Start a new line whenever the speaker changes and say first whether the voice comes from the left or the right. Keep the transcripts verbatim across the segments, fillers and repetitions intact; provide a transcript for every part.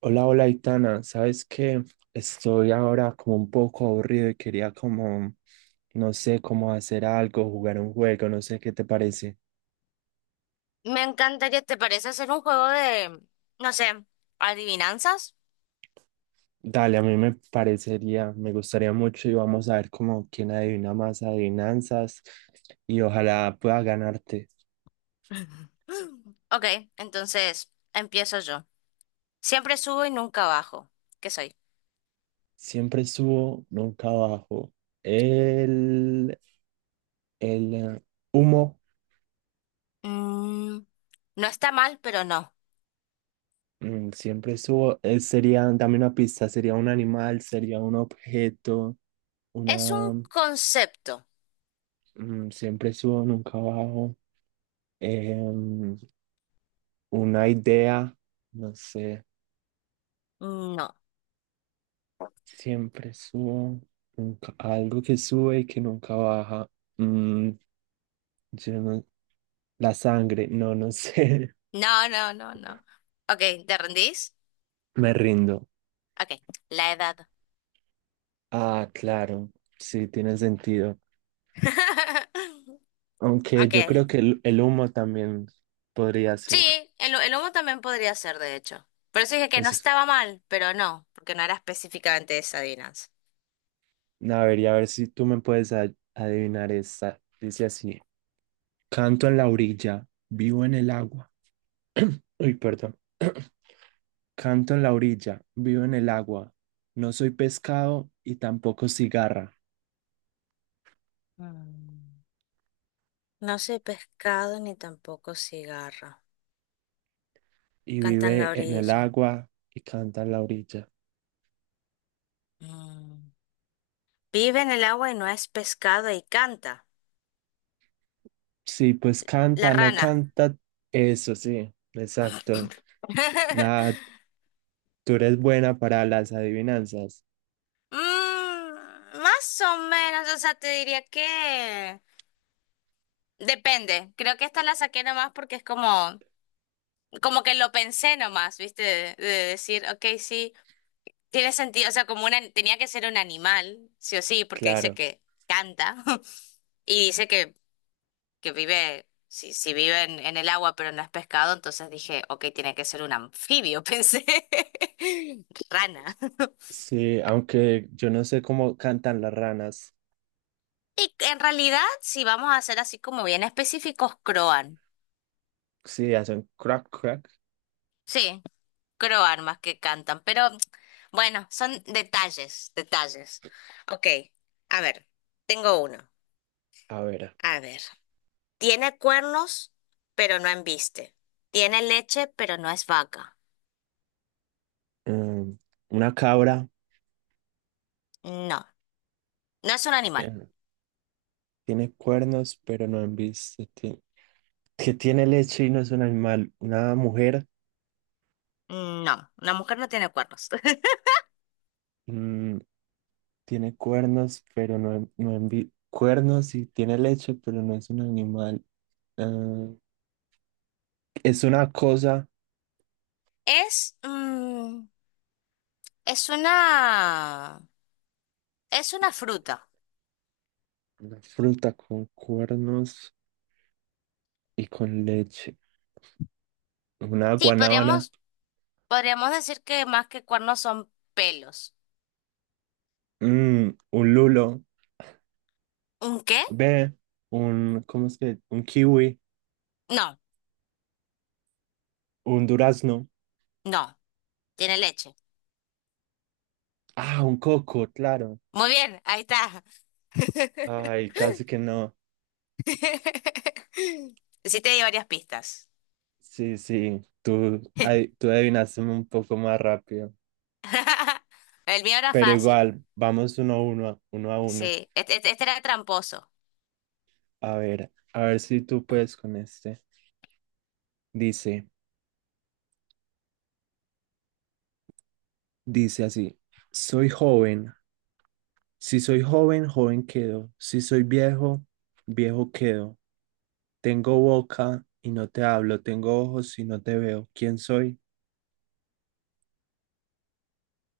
right: Hola, hola, Itana. ¿Sabes qué? Estoy ahora como un poco aburrido y quería como, no sé, cómo hacer algo, jugar un juego, no sé qué te parece.
left: Me encantaría, ¿te parece hacer un juego de, no sé, adivinanzas?
right: Dale, a mí me parecería, me gustaría mucho y vamos a ver como quién adivina más adivinanzas y ojalá pueda ganarte.
left: Mm, Ok, entonces empiezo yo. Siempre subo y nunca bajo. ¿Qué soy?
right: Siempre subo, nunca bajo. El, el eh, humo.
left: Mm, no está mal, pero no.
right: Mm, siempre subo. Eh, sería, dame una pista, sería un animal, sería un objeto,
left: Es
right: una.
left: un concepto.
right: Mm, siempre subo, nunca bajo. Em, una idea, no sé,
left: No.
right: siempre subo, nunca, algo que sube y que nunca baja. Mm, yo no- la sangre, no, no sé.
left: No, no, no, no. Ok, ¿te rendís?
right: Me rindo.
left: Ok, la edad.
right: Ah, claro, sí, tiene sentido. Aunque yo
left: Ok.
right: creo que el, el humo también podría ser.
left: Sí, el, el humo también podría ser, de hecho. Por eso dije que
right: O
left: no
right: sea,
left: estaba mal, pero no, porque no era específicamente esa adivinanza.
right: a ver, y a ver si tú me puedes a- adivinar esta. Dice así, canto en la orilla, vivo en el agua. Uy, perdón. Canto en la orilla, vivo en el agua. No soy pescado y tampoco cigarra.
left: Mm. No sé pescado ni tampoco cigarro.
right: Y
left: Canta en
right: vive
left: la
right: en el
left: orilla.
right: agua y canta en la orilla.
left: Mm. Vive en el agua y no es pescado y canta.
right: Sí, pues
left: La
right: canta, no
left: rana.
right: canta. Eso sí, exacto. Nada, tú eres buena para las adivinanzas.
left: Mm, más o menos, o sea, te diría que depende. Creo que esta la saqué nomás porque es como, como que lo pensé nomás, ¿viste? De, de decir, ok, sí, tiene sentido. O sea, como una, tenía que ser un animal, sí o sí, porque dice
right: Claro.
left: que canta y dice que que vive, si, si vive en, en el agua pero no es pescado, entonces dije, ok, tiene que ser un anfibio, pensé. Rana.
right: Sí, aunque yo no sé cómo cantan las ranas.
left: Y en realidad, si vamos a ser así como bien específicos, croan.
right: Sí, hacen crack, crack.
left: Sí, croan más que cantan, pero bueno, son detalles, detalles. Ok, a ver, tengo uno.
right: A ver.
left: A ver, tiene cuernos, pero no embiste. Tiene leche, pero no es vaca.
right: mm, una cabra.
left: No, no es un animal.
right: eh, Tiene cuernos, pero no han visto, que tiene leche y no es un animal. Una mujer.
left: No, la mujer no tiene cuernos.
right: mm, Tiene cuernos, pero no, no envi- cuernos y tiene leche, pero no es un animal. Ah, es una cosa,
left: Es, mm, es una, es una fruta.
right: una fruta con cuernos y con leche. Una
left: Sí,
right: guanábana.
left: podríamos, podríamos decir que más que cuernos son pelos.
right: Mm, un lulo,
left: ¿Un qué?
right: ve, un, ¿cómo es que? Un kiwi,
left: No,
right: un durazno.
left: no, tiene leche.
right: Ah, un coco, claro.
left: Muy bien, ahí está.
right: Ay, casi que no.
left: Sí te di varias pistas.
right: Sí, sí, tú, ay, tú adivinaste un poco más rápido.
left: El mío era
right: Pero
left: fácil.
right: igual, vamos uno a uno, uno a uno.
left: Sí, este, este- este era tramposo.
right: A ver, a ver si tú puedes con este. Dice, dice así, soy joven. Si soy joven, joven quedo. Si soy viejo, viejo quedo. Tengo boca y no te hablo. Tengo ojos y no te veo. ¿Quién soy?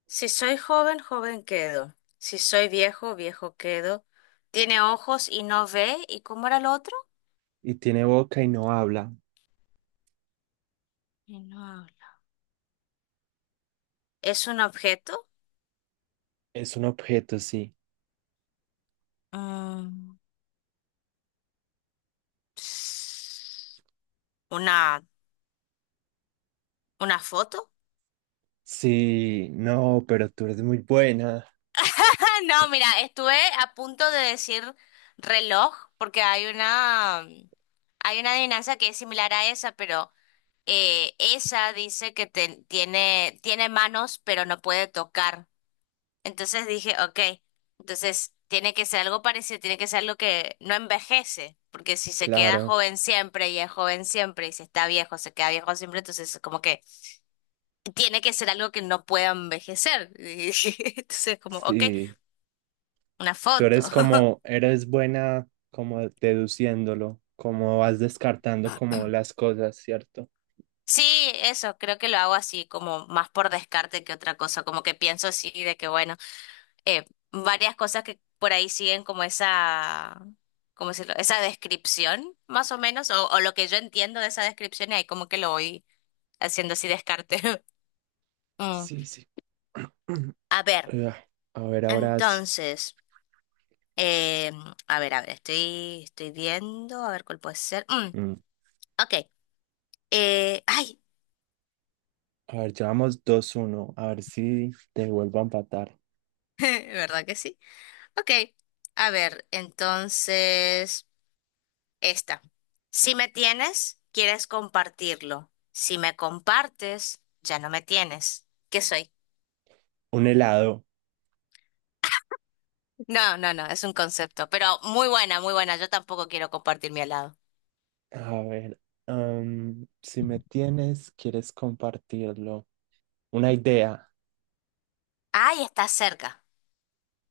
left: Si soy joven, joven quedo. Si soy viejo, viejo quedo. Tiene ojos y no ve. ¿Y cómo era el otro?
right: Y tiene boca y no habla.
left: Y no habla. ¿Es un objeto?
right: Es un objeto, sí.
left: Ah, ¿Una, una foto?
right: Sí, no, pero tú eres muy buena.
left: No, mira, estuve a punto de decir reloj porque hay una, mm, hay una adivinanza que es similar a esa, pero eh, esa dice que te- tiene, tiene manos pero no puede tocar. Entonces dije, ok, entonces tiene que ser algo parecido, tiene que ser algo que no envejece, porque si se queda
right: Claro,
left: joven siempre y es joven siempre y si está viejo se queda viejo siempre, entonces como que tiene que ser algo que no pueda envejecer. Entonces, como, ok,
right: sí.
left: una
right: Tú
left: foto.
right: eres como, eres buena como deduciéndolo, como vas descartando como las cosas, ¿cierto?
left: Sí, eso, creo que lo hago así, como más por descarte que otra cosa, como que pienso así de que, bueno, eh, varias cosas que por ahí siguen como esa, ¿cómo decirlo? Esa descripción, más o menos, o, o lo que yo entiendo de esa descripción y ahí como que lo voy haciendo así descarte. Mm,
right: Sí, sí.
left: A ver,
right: Ah, A ver, ahora es-
left: entonces, eh, a ver, a ver, estoy, estoy viendo, a ver cuál puede ser. Mm,
right: mm,
left: ok. Eh, ay,
right: A ver, llevamos dos uno. A ver si te vuelvo a empatar.
left: ¿verdad que sí? Ok, a ver, entonces, esta. Si me tienes, quieres compartirlo. Si me compartes, ya no me tienes. ¿Qué soy?
right: Un helado.
left: No, no, no, es un concepto, pero muy buena, muy buena. Yo tampoco quiero compartir mi helado.
right: A ver, am, si me tienes, quieres compartirlo. Una idea.
left: Ay, está cerca.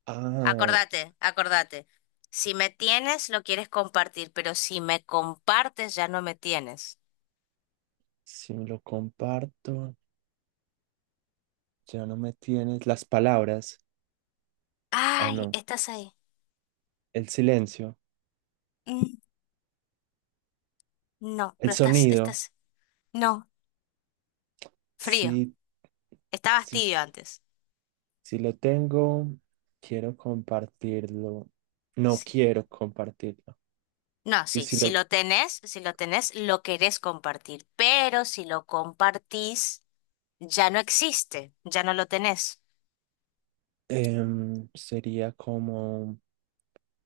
right: Ah,
left: Acordate, acordate. Si me tienes, lo quieres compartir, pero si me compartes, ya no me tienes.
right: si me lo comparto, ya no me tienes. Las palabras. Ah,
left: Ay,
right: no.
left: estás ahí.
right: El silencio.
left: Mm, no,
right: El
left: pero estás,
right: sonido.
left: estás. No. Frío.
right: Sí,
left: Estabas
right: sí,
left: tibio antes.
right: sí lo tengo. Quiero compartirlo. No
left: Sí.
right: quiero compartirlo.
left: No,
right: Y
left: sí,
right: si
left: si
right: lo
left: lo tenés, si lo tenés, lo querés compartir, pero si lo compartís, ya no existe, ya no lo tenés.
right: em, sería como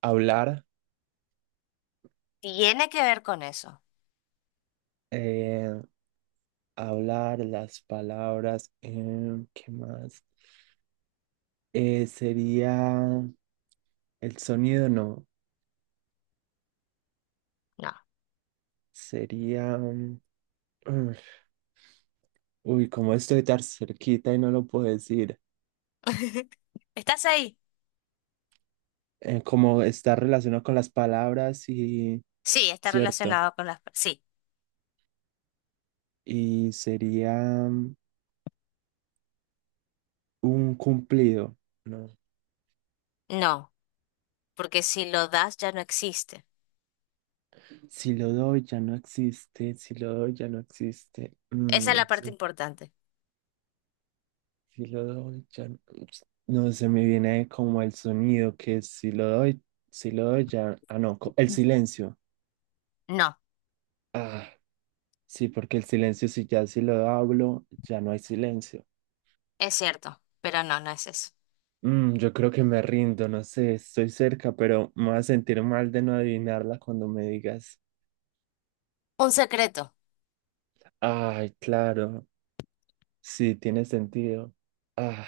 right: hablar.
left: Tiene que ver con eso.
right: eh, Hablar las palabras. Em, ¿qué más? Eh, sería el sonido, no.
left: No.
right: Sería. mm, mm, Uy, como estoy tan cerquita y no lo puedo decir.
left: ¿Estás ahí?
right: Eh, como está relacionado con las palabras y
left: Sí, está
right: cierto.
left: relacionado con las. per- Sí,
right: Y sería mm, un cumplido, ¿no?
left: no, porque si lo das, ya no existe.
right: Si lo doy, ya no existe, si lo doy, ya no existe,
left: Esa
right: mm,
left: es la
right: no
left: parte
right: sé,
left: importante.
right: si lo doy, ya no, no se me viene como el sonido que es si lo doy, si lo doy, ya, ah, no, co- el
left: Mm.
right: silencio.
left: No,
right: Ah, sí, porque el silencio, si ya si lo hablo, ya no hay silencio.
left: es cierto, pero no, no es eso.
right: Mm, yo creo que me rindo, no sé, estoy cerca, pero me voy a sentir mal de no adivinarla cuando me digas.
left: Un secreto.
right: Ay, claro. Sí, tiene sentido. Ah,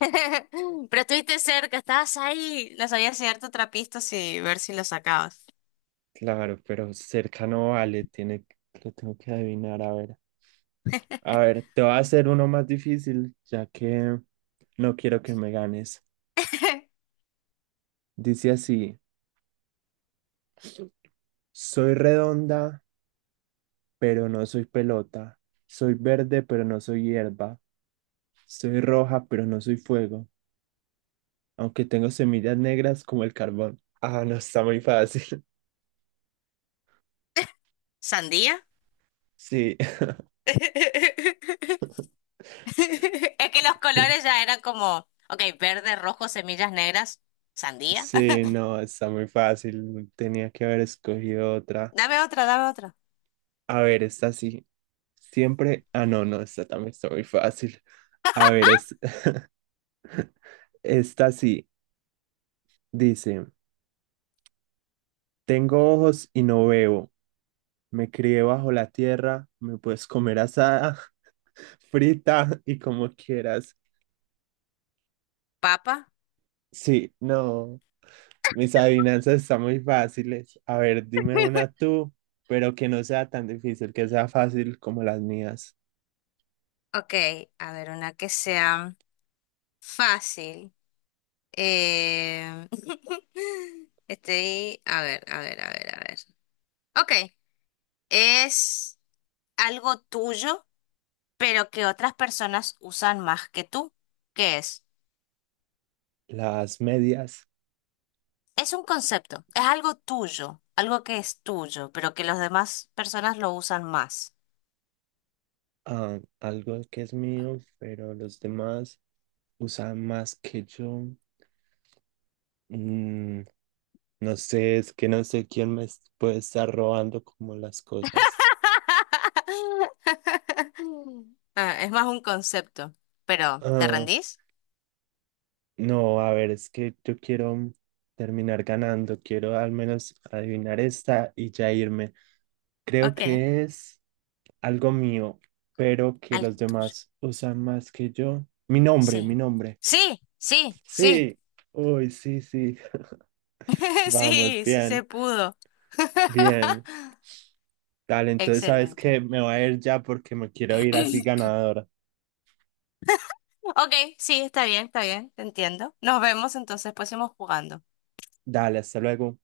left: Pero estuviste cerca, estabas ahí. No sabías si darte otra pista y ver si lo sacabas.
right: claro, pero cerca no vale, tiene, que- lo tengo que adivinar, a ver. A ver, te voy a hacer uno más difícil, ya que no quiero que me ganes. Dice así, soy redonda, pero no soy pelota. Soy verde, pero no soy hierba. Soy roja, pero no soy fuego. Aunque tengo semillas negras como el carbón. Ah, no, está muy fácil.
left: ¿Sandía?
right: Sí.
left: Es que los colores ya eran como, ok, verde, rojo, semillas negras, sandía.
right: Sí, no, está muy fácil. Tenía que haber escogido otra.
left: Dame otra, dame otra.
right: A ver, esta sí. Siempre. Ah, no, no, esta también está muy fácil. A ver, es- esta sí. Dice: tengo ojos y no veo. Me crié bajo la tierra. Me puedes comer asada, frita y como quieras.
left: Papa.
right: Sí, no. Mis adivinanzas están muy fáciles. A ver, dime una tú, pero que no sea tan difícil, que sea fácil como las mías.
left: Ok, a ver, una que sea fácil. Eh... Estoy, a ver, a ver, a ver, a ver. Ok, es algo tuyo, pero que otras personas usan más que tú. ¿Qué es?
right: Las medias.
left: Es un concepto, es algo tuyo, algo que es tuyo, pero que las demás personas lo usan más.
right: Ah, algo que es mío, pero los demás usan más que yo. Mm, no sé, es que no sé quién me es- puede estar robando como las cosas.
left: Ah, es más un concepto, pero ¿te
right: Ah,
left: rendís?
right: no, a ver, es que yo quiero terminar ganando, quiero al menos adivinar esta y ya irme. Creo
left: Ok,
right: que es algo mío, pero que
left: algo
right: los
left: tuyo.
right: demás usan más que yo. Mi nombre,
left: Sí.
right: mi nombre.
left: Sí, sí, sí.
right: Sí, uy, sí, sí, vamos,
left: Sí, sí se
right: bien.
left: pudo.
right: Bien. Dale, entonces sabes
left: Excelente.
right: que me voy a ir ya porque me quiero ir así ganadora.
left: Ok, sí, está bien, está bien, te entiendo. Nos vemos entonces, pues seguimos jugando.
right: Dale, hasta luego.